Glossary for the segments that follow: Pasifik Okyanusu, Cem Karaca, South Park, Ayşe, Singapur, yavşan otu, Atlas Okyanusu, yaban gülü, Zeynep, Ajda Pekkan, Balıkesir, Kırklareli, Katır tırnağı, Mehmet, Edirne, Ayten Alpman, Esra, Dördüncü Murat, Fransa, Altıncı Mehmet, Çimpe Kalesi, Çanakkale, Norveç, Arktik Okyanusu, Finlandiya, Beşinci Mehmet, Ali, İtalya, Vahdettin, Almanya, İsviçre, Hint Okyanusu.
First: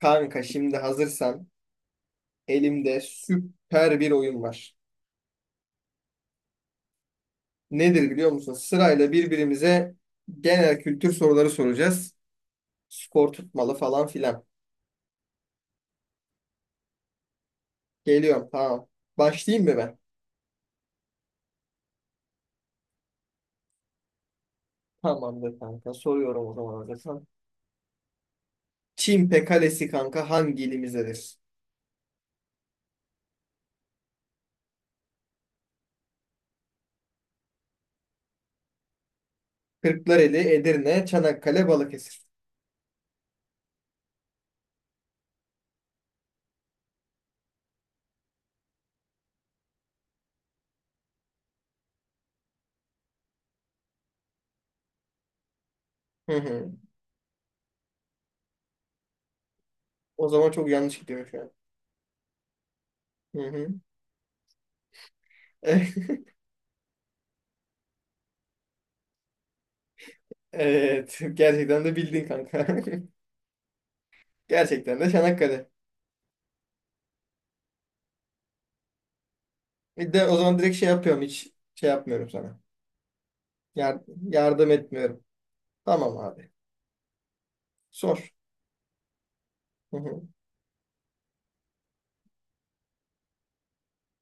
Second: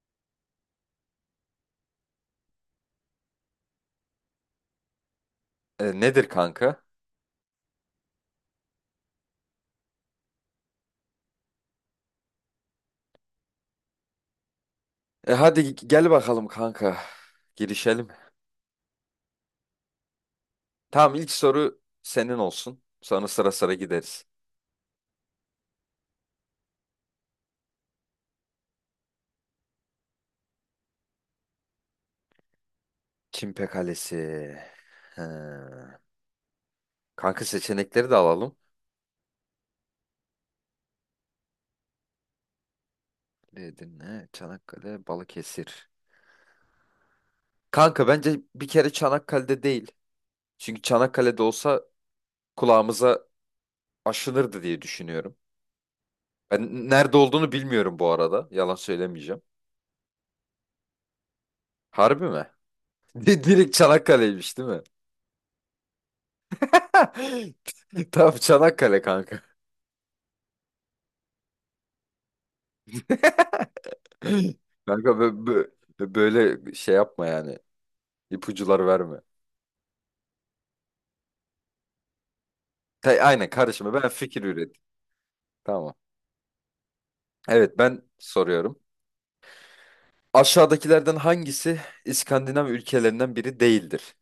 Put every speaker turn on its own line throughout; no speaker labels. Kanka şimdi hazırsan elimde süper bir oyun var.
Nedir kanka?
Nedir biliyor musun? Sırayla birbirimize genel kültür soruları soracağız. Skor tutmalı falan filan.
Hadi gel bakalım kanka. Girişelim.
Geliyorum tamam. Başlayayım mı ben?
Tamam, ilk soru senin olsun. Sonra sıra sıra gideriz.
Tamamdır kanka. Soruyorum o zaman hazırsan. Çimpe Kalesi kanka hangi ilimizdedir?
Çimpe Kalesi. He. Kanka seçenekleri de alalım.
Kırklareli, Edirne, Çanakkale, Balıkesir.
Edirne, Çanakkale, Balıkesir. Kanka bence bir kere Çanakkale'de değil. Çünkü Çanakkale'de olsa kulağımıza aşınırdı diye düşünüyorum.
Hı hı.
Ben nerede olduğunu bilmiyorum bu arada. Yalan söylemeyeceğim.
O zaman çok yanlış gidiyor şu an.
Harbi mi?
Hı hı.
Direkt Çanakkale'ymiş değil mi? Tam Çanakkale kanka.
Evet. Gerçekten de bildin kanka. Gerçekten
Kanka
de Çanakkale.
böyle şey yapma yani. İpucular verme.
Bir de o zaman direkt şey yapıyorum, hiç şey yapmıyorum sana.
Aynen, karışma,
Yar-
ben fikir
Yardım
üret.
etmiyorum.
Tamam.
Tamam abi.
Evet, ben
Sor.
soruyorum.
Hı hı,
Aşağıdakilerden hangisi İskandinav ülkelerinden biri değildir?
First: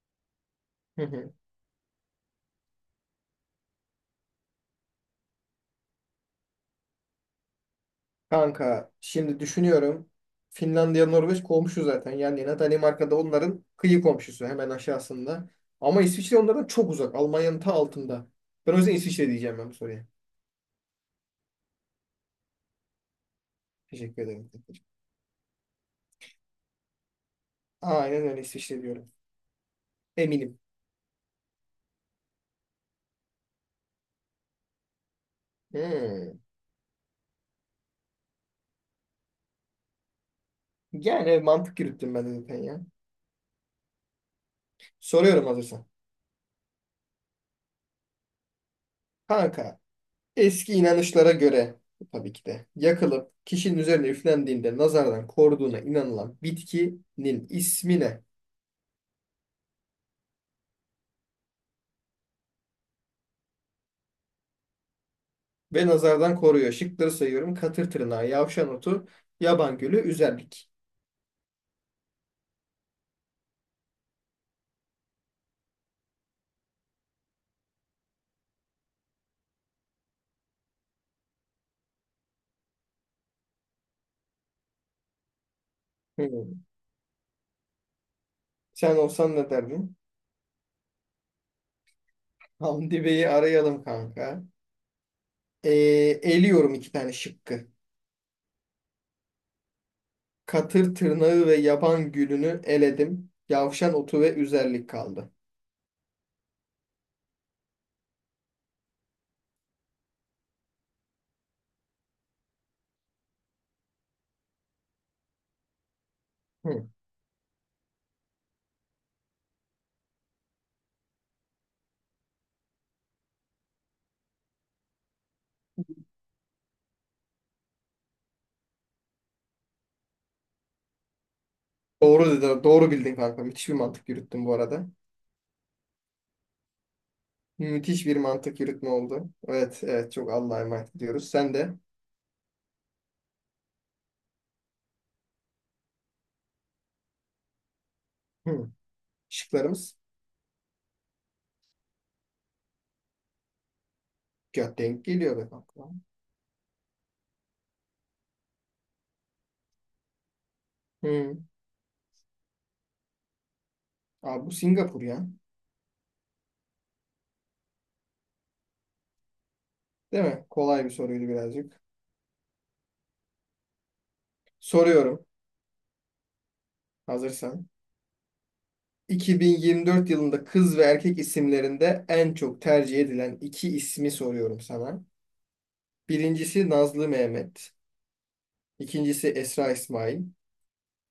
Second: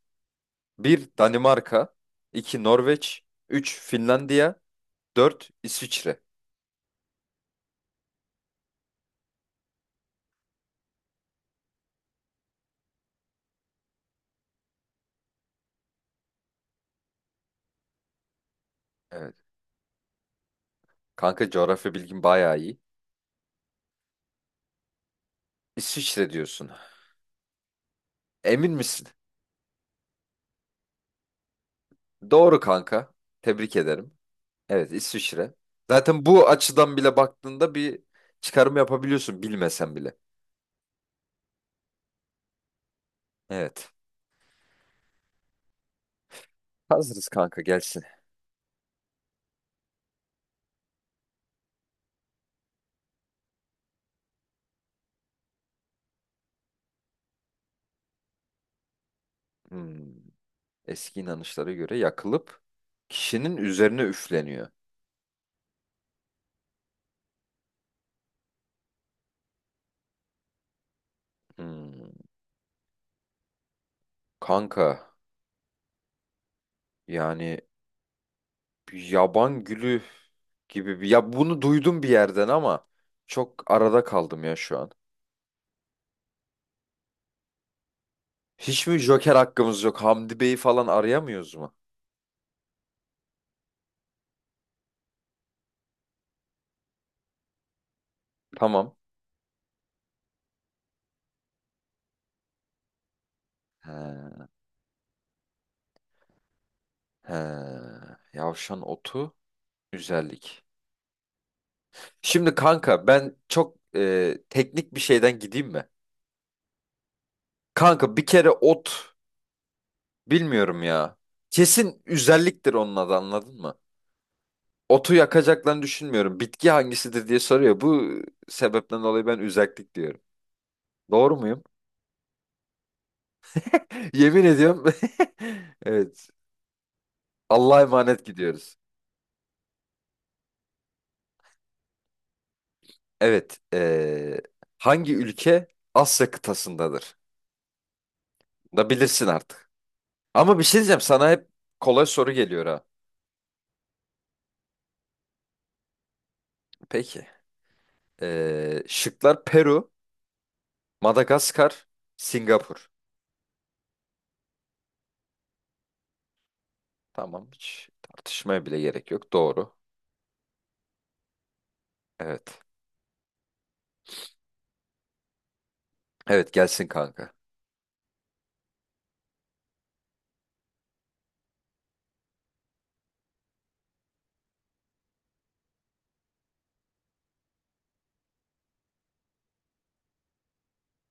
hı
Bir,
hı.
Danimarka. İki Norveç. Üç, Finlandiya. Dört, İsviçre.
Kanka şimdi düşünüyorum. Finlandiya Norveç komşu zaten. Yani yine Danimarka'da onların kıyı komşusu hemen aşağısında. Ama İsviçre onlardan çok uzak. Almanya'nın ta altında. Ben o yüzden İsviçre
Evet.
diyeceğim ben bu soruya.
Kanka, coğrafya bilgin bayağı iyi.
Teşekkür ederim.
İsviçre diyorsun.
Aynen öyle,
Emin
İsviçre
misin?
diyorum. Eminim.
Doğru kanka. Tebrik ederim. Evet, İsviçre. Zaten
Hmm.
bu açıdan bile baktığında bir çıkarım yapabiliyorsun, bilmesen bile.
Yani mantık yürüttüm ben de zaten ya.
Evet.
Soruyorum hazırsan.
Hazırız kanka, gelsin.
Kanka eski inanışlara göre tabii ki de yakılıp kişinin üzerine üflendiğinde nazardan koruduğuna inanılan bitkinin ismi ne?
Hmm. Eski inanışlara göre yakılıp kişinin üzerine üfleniyor.
Ve nazardan koruyor. Şıkları sayıyorum. Katır tırnağı, yavşan otu, yaban gülü, üzerlik.
Hmm. Kanka, yani bir yaban gülü gibi bir, ya bunu duydum bir yerden ama çok arada kaldım ya şu an.
Hmm.
Hiç
Sen
mi Joker
olsan ne
hakkımız
derdin?
yok? Hamdi Bey'i falan arayamıyoruz mu?
Hamdi Bey'i arayalım kanka. Ee, Eliyorum iki tane şıkkı.
Tamam.
Katır tırnağı ve yaban gülünü eledim. Yavşan otu ve
He,
üzerlik kaldı.
he. Yavşan otu, güzellik. Şimdi kanka ben çok teknik bir şeyden gideyim mi?
Hmm.
Kanka bir kere ot bilmiyorum ya. Kesin özelliktir onun adı, anladın mı? Otu yakacaklarını düşünmüyorum. Bitki hangisidir diye soruyor. Bu sebepten dolayı ben özellik diyorum. Doğru muyum?
Doğru dedin, doğru bildin kanka. Müthiş bir mantık
Yemin
yürüttün bu
ediyorum.
arada.
Evet. Allah'a
Müthiş bir
emanet
mantık
gidiyoruz.
yürütme oldu. Evet, evet, çok Allah'a emanet ediyoruz. Sen de
Evet. Hangi ülke Asya kıtasındadır?
hı,
Da bilirsin artık.
şıklarımız
Ama bir şey diyeceğim sana, hep kolay soru geliyor ha.
denk geliyor be kanka.
Peki. Şıklar: Peru,
Hı.
Madagaskar, Singapur.
Abi bu Singapur ya.
Tamam, hiç tartışmaya bile gerek yok. Doğru.
Değil mi? Kolay bir soruydu birazcık.
Evet.
Soruyorum
Evet, gelsin kanka.
hazırsan. 2024 yılında kız ve erkek isimlerinde en çok tercih edilen iki ismi soruyorum sana. Birincisi Nazlı Mehmet. İkincisi Esra İsmail.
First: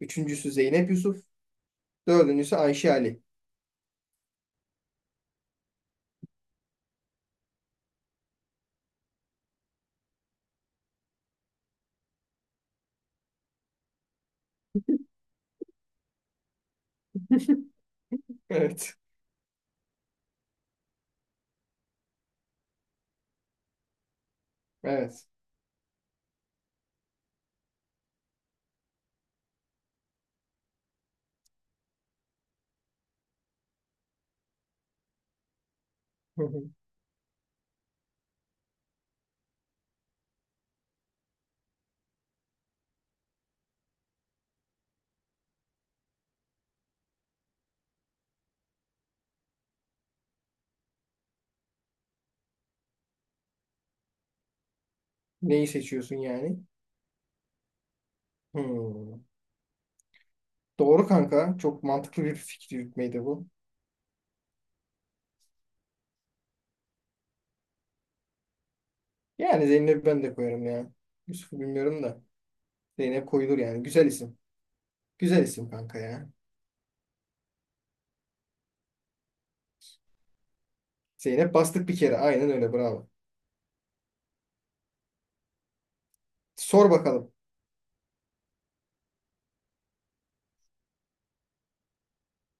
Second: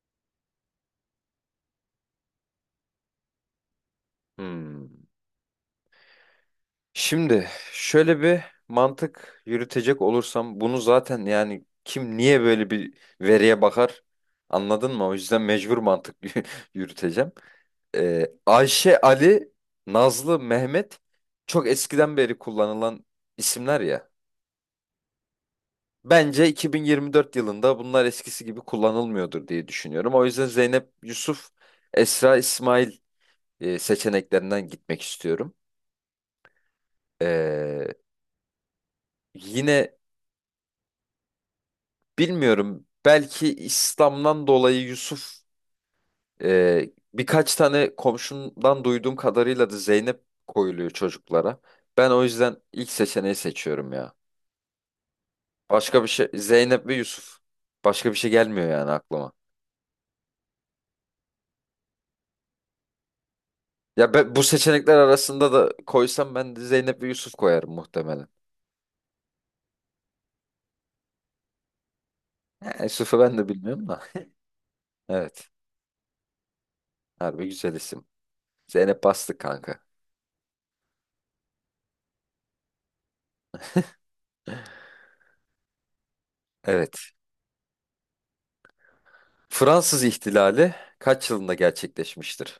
Üçüncüsü Zeynep Yusuf. Dördüncüsü Ayşe Ali.
Hmm. Şimdi şöyle bir mantık yürütecek olursam, bunu zaten yani kim niye böyle bir veriye bakar, anladın mı? O yüzden mecbur mantık yürüteceğim.
Evet.
Ayşe, Ali, Nazlı, Mehmet çok eskiden beri kullanılan isimler ya.
Evet.
Bence 2024 yılında bunlar eskisi gibi kullanılmıyordur diye düşünüyorum. O yüzden Zeynep Yusuf, Esra İsmail seçeneklerinden gitmek istiyorum.
Hı hı.
Ee, Yine bilmiyorum, belki İslam'dan dolayı Yusuf, birkaç tane komşumdan duyduğum kadarıyla da Zeynep koyuluyor çocuklara. Ben o yüzden ilk seçeneği seçiyorum ya.
Neyi
Başka bir
seçiyorsun
şey,
yani?
Zeynep ve Yusuf. Başka bir şey gelmiyor yani
Hmm.
aklıma.
Doğru kanka. Çok mantıklı bir fikir yürütmeydi bu.
Ya ben, bu seçenekler arasında da koysam, ben de Zeynep ve Yusuf koyarım muhtemelen.
Yani Zeynep'i ben de koyarım ya. Yusuf'u bilmiyorum da.
Ha, Yusuf'u
Zeynep
ben de
koyulur yani.
bilmiyorum da.
Güzel isim. Güzel
Evet.
isim kanka ya.
Harbi güzel isim. Zeynep bastık kanka.
Zeynep bastık bir kere. Aynen öyle. Bravo. Sor
Evet.
bakalım.
Fransız ihtilali kaç yılında gerçekleşmiştir?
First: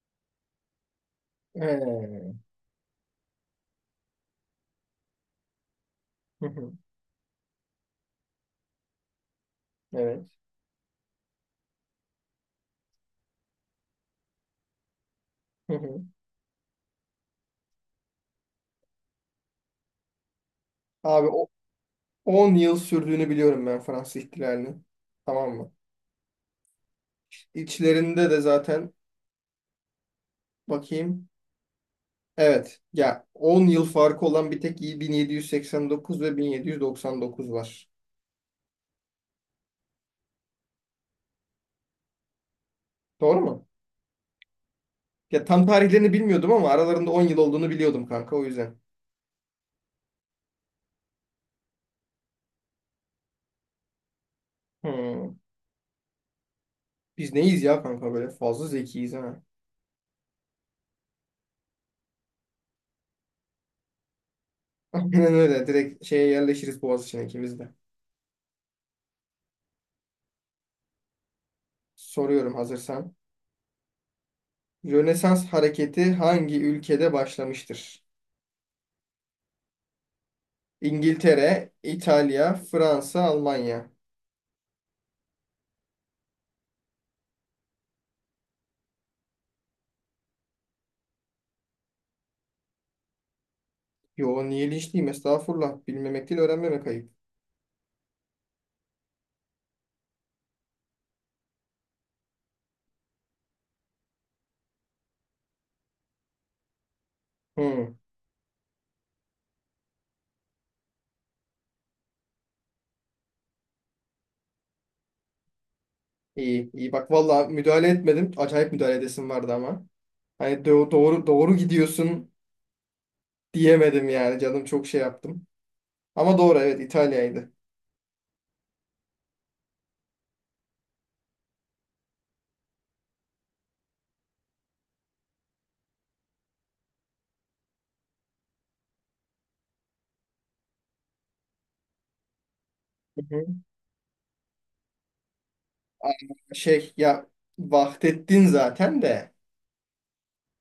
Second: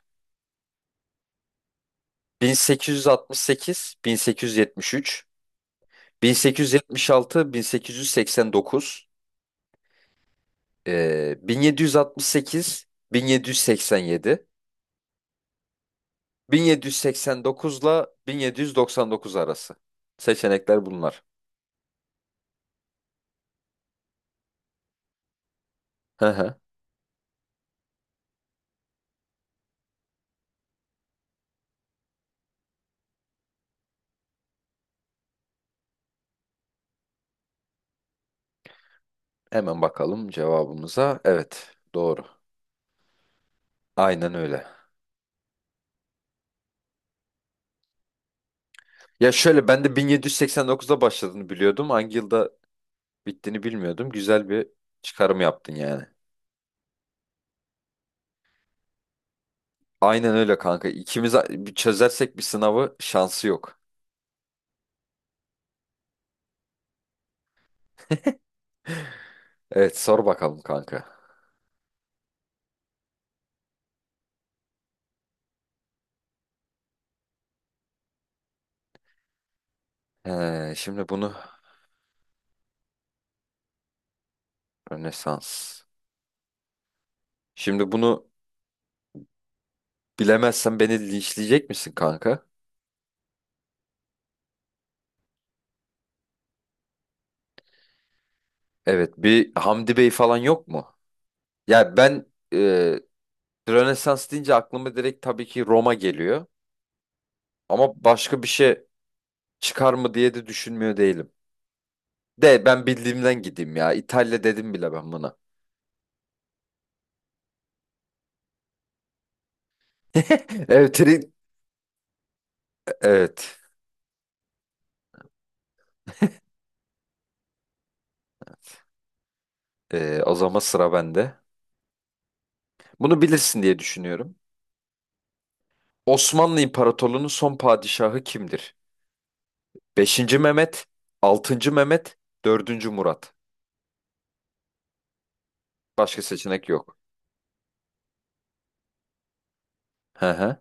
Ee,
1868, 1873,
hı hı.
1876, 1889,
Evet.
1768, 1787,
Hı hı.
1789 ile 1799 arası. Seçenekler bunlar.
Abi o 10 yıl sürdüğünü biliyorum ben Fransız ihtilalinin. Tamam mı? İçlerinde de zaten bakayım. Evet. Ya 10 yıl farkı olan bir tek 1789 ve 1799 var.
Hemen bakalım cevabımıza. Evet, doğru.
Doğru mu?
Aynen öyle.
Ya tam tarihlerini bilmiyordum ama aralarında 10 yıl olduğunu biliyordum kanka o yüzden.
Ya şöyle, ben de 1789'da başladığını biliyordum. Hangi yılda bittiğini bilmiyordum. Güzel bir
Hmm.
çıkarım yaptın yani.
Biz neyiz ya kanka, böyle fazla zekiyiz ha.
Aynen öyle kanka. İkimiz bir çözersek bir sınavı, şansı yok.
Aynen öyle, direkt şeye yerleşiriz Boğaziçi'ne ikimiz de.
Evet, sor bakalım kanka.
Soruyorum hazırsan. Rönesans hareketi hangi ülkede başlamıştır?
Şimdi bunu
İngiltere, İtalya, Fransa, Almanya.
Rönesans. Şimdi bunu bilemezsen beni linçleyecek misin kanka?
Yo niye linçliyim, estağfurullah. Bilmemek değil, öğrenmemek ayıp.
Evet, bir Hamdi Bey falan yok mu? Ya ben, e, Rönesans deyince aklıma direkt tabii ki Roma geliyor.
Hmm.
Ama başka bir şey çıkar mı diye de düşünmüyor değilim. De ben bildiğimden gideyim ya. İtalya dedim bile ben buna.
İyi iyi bak valla, müdahale etmedim. Acayip müdahale edesim vardı ama. Hani
Evet.
doğru doğru gidiyorsun
Evet.
diyemedim yani, canım çok şey yaptım. Ama doğru, evet, İtalya'ydı.
O zaman sıra bende. Bunu bilirsin diye düşünüyorum. Osmanlı İmparatorluğu'nun son padişahı kimdir? Beşinci Mehmet, 6. Mehmet, dördüncü
Hı
Murat.
hı. Aa,
Başka seçenek
şey
yok.
ya, Vahdettin zaten de
Hı hı.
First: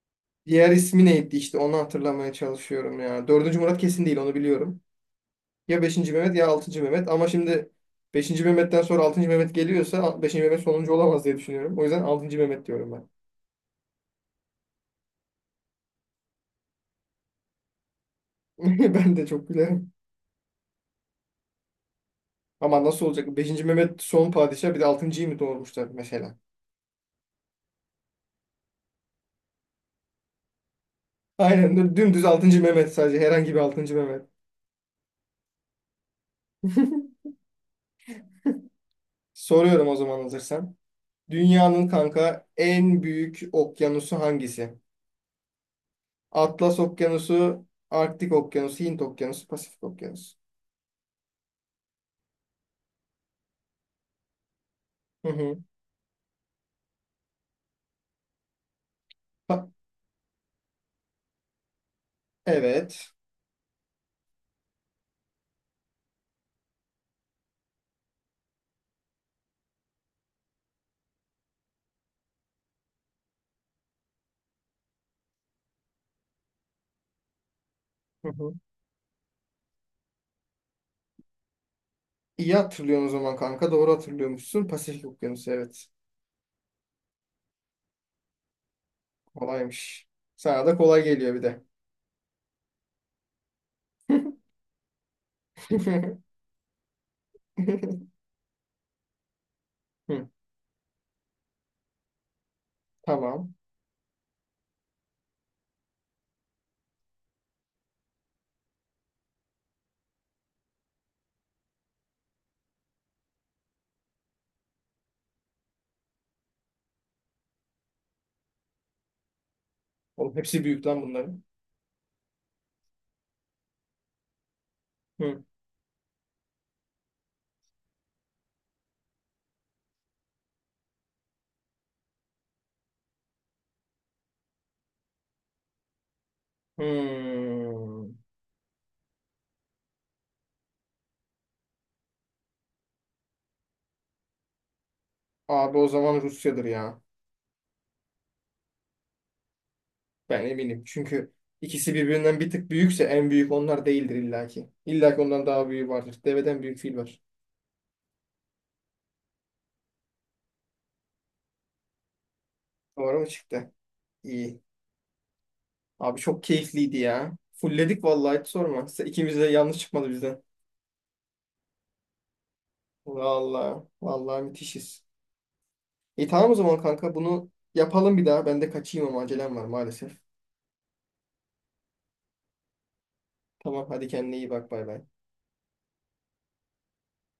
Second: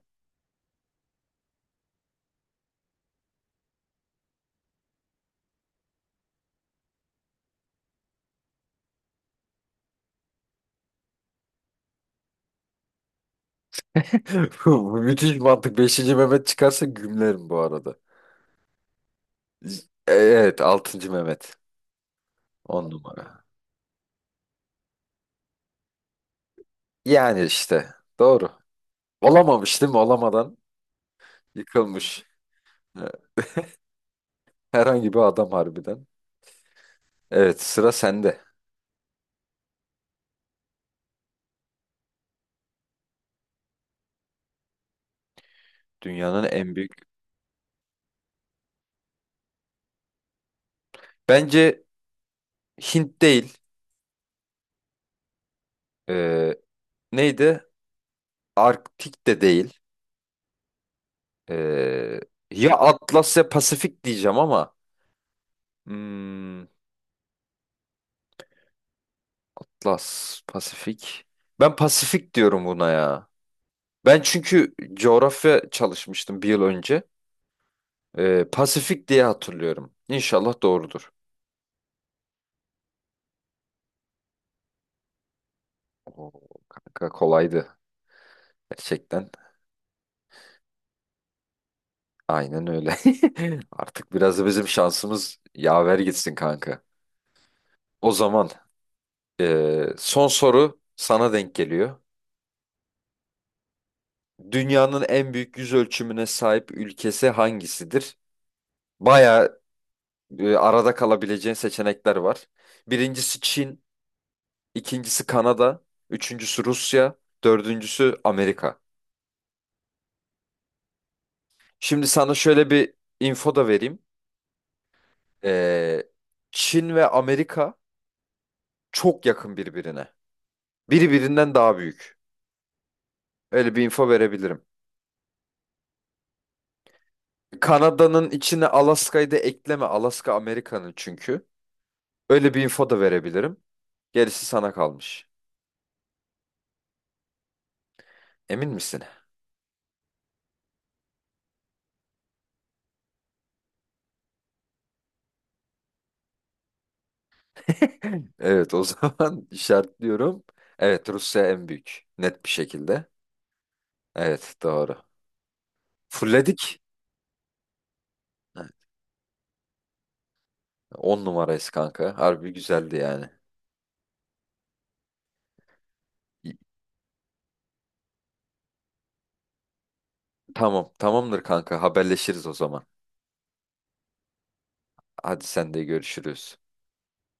diğer ismi neydi işte onu hatırlamaya çalışıyorum ya. Dördüncü Murat kesin değil, onu biliyorum. Ya beşinci Mehmet ya altıncı Mehmet, ama şimdi beşinci Mehmet'ten sonra altıncı Mehmet geliyorsa beşinci Mehmet sonuncu olamaz diye düşünüyorum. O yüzden altıncı Mehmet diyorum ben.
Bu müthiş mantık. Beşinci Mehmet çıkarsa gümlerim bu arada.
Ben de çok gülerim.
Evet, 6. Mehmet.
Ama
On
nasıl olacak?
numara.
Beşinci Mehmet son padişah bir de altıncıyı mı doğurmuşlar mesela?
Yani işte. Doğru. Olamamış değil mi? Olamadan
Aynen
yıkılmış.
dümdüz altıncı Mehmet,
Ee,
sadece herhangi bir altıncı Mehmet.
Herhangi bir adam harbiden. Evet, sıra sende.
Soruyorum o zaman hazırsan. Dünyanın kanka en büyük okyanusu hangisi?
Dünyanın en
Atlas
büyük.
Okyanusu, Arktik Okyanusu, Hint Okyanusu, Pasifik Okyanusu.
Bence Hint değil.
Hı hı.
Ee, Neydi? Arktik de
Pa-
değil. Ee, Ya
evet.
Atlas ya Pasifik diyeceğim ama. Hmm, Atlas, Pasifik. Ben Pasifik diyorum buna ya. Ben çünkü coğrafya çalışmıştım bir yıl önce.
Hı hı.
Pasifik diye hatırlıyorum. İnşallah doğrudur.
İyi hatırlıyorsun o zaman kanka. Doğru hatırlıyormuşsun. Pasifik Okyanusu, evet.
Oo, kanka kolaydı gerçekten.
Kolaymış. Sana da kolay geliyor bir de.
Aynen öyle. Artık biraz da bizim şansımız yaver gitsin kanka. O zaman son
Hı,
soru sana denk geliyor.
tamam.
Dünyanın en büyük yüz ölçümüne sahip ülkesi hangisidir? Baya arada kalabileceğin seçenekler var. Birincisi Çin, ikincisi Kanada, üçüncüsü Rusya, dördüncüsü Amerika.
Oğlum hepsi büyük lan bunların.
Şimdi sana şöyle bir info da vereyim.
Hı.
Eee, Çin ve Amerika çok yakın birbirine. Biri birinden daha büyük. Öyle bir info verebilirim.
Hmm.
Kanada'nın içine Alaska'yı da ekleme. Alaska Amerika'nın çünkü. Öyle bir info da verebilirim. Gerisi sana kalmış.
Abi o zaman Rusya'dır ya.
Emin misin?
Ben eminim. Çünkü ikisi birbirinden bir tık büyükse en büyük onlar değildir illaki. İllaki ondan daha büyüğü vardır. Deveden büyük fil var.
Evet, o zaman işaretliyorum. Evet, Rusya en büyük. Net bir şekilde.
Doğru mu çıktı?
Evet,
İyi.
doğru.
Abi çok
Fulledik.
keyifliydi ya. Fulledik vallahi, hiç sorma. İkimiz de yanlış çıkmadı bizden.
10 numarayız kanka. Harbi güzeldi yani.
Vallahi. Vallahi müthişiz. İyi, tamam o
İyi.
zaman kanka, bunu yapalım bir daha. Ben de kaçayım ama acelem var maalesef.
Tamam, tamamdır kanka, haberleşiriz o zaman.
Tamam hadi, kendine iyi bak, bay bay.
Hadi, sen de görüşürüz.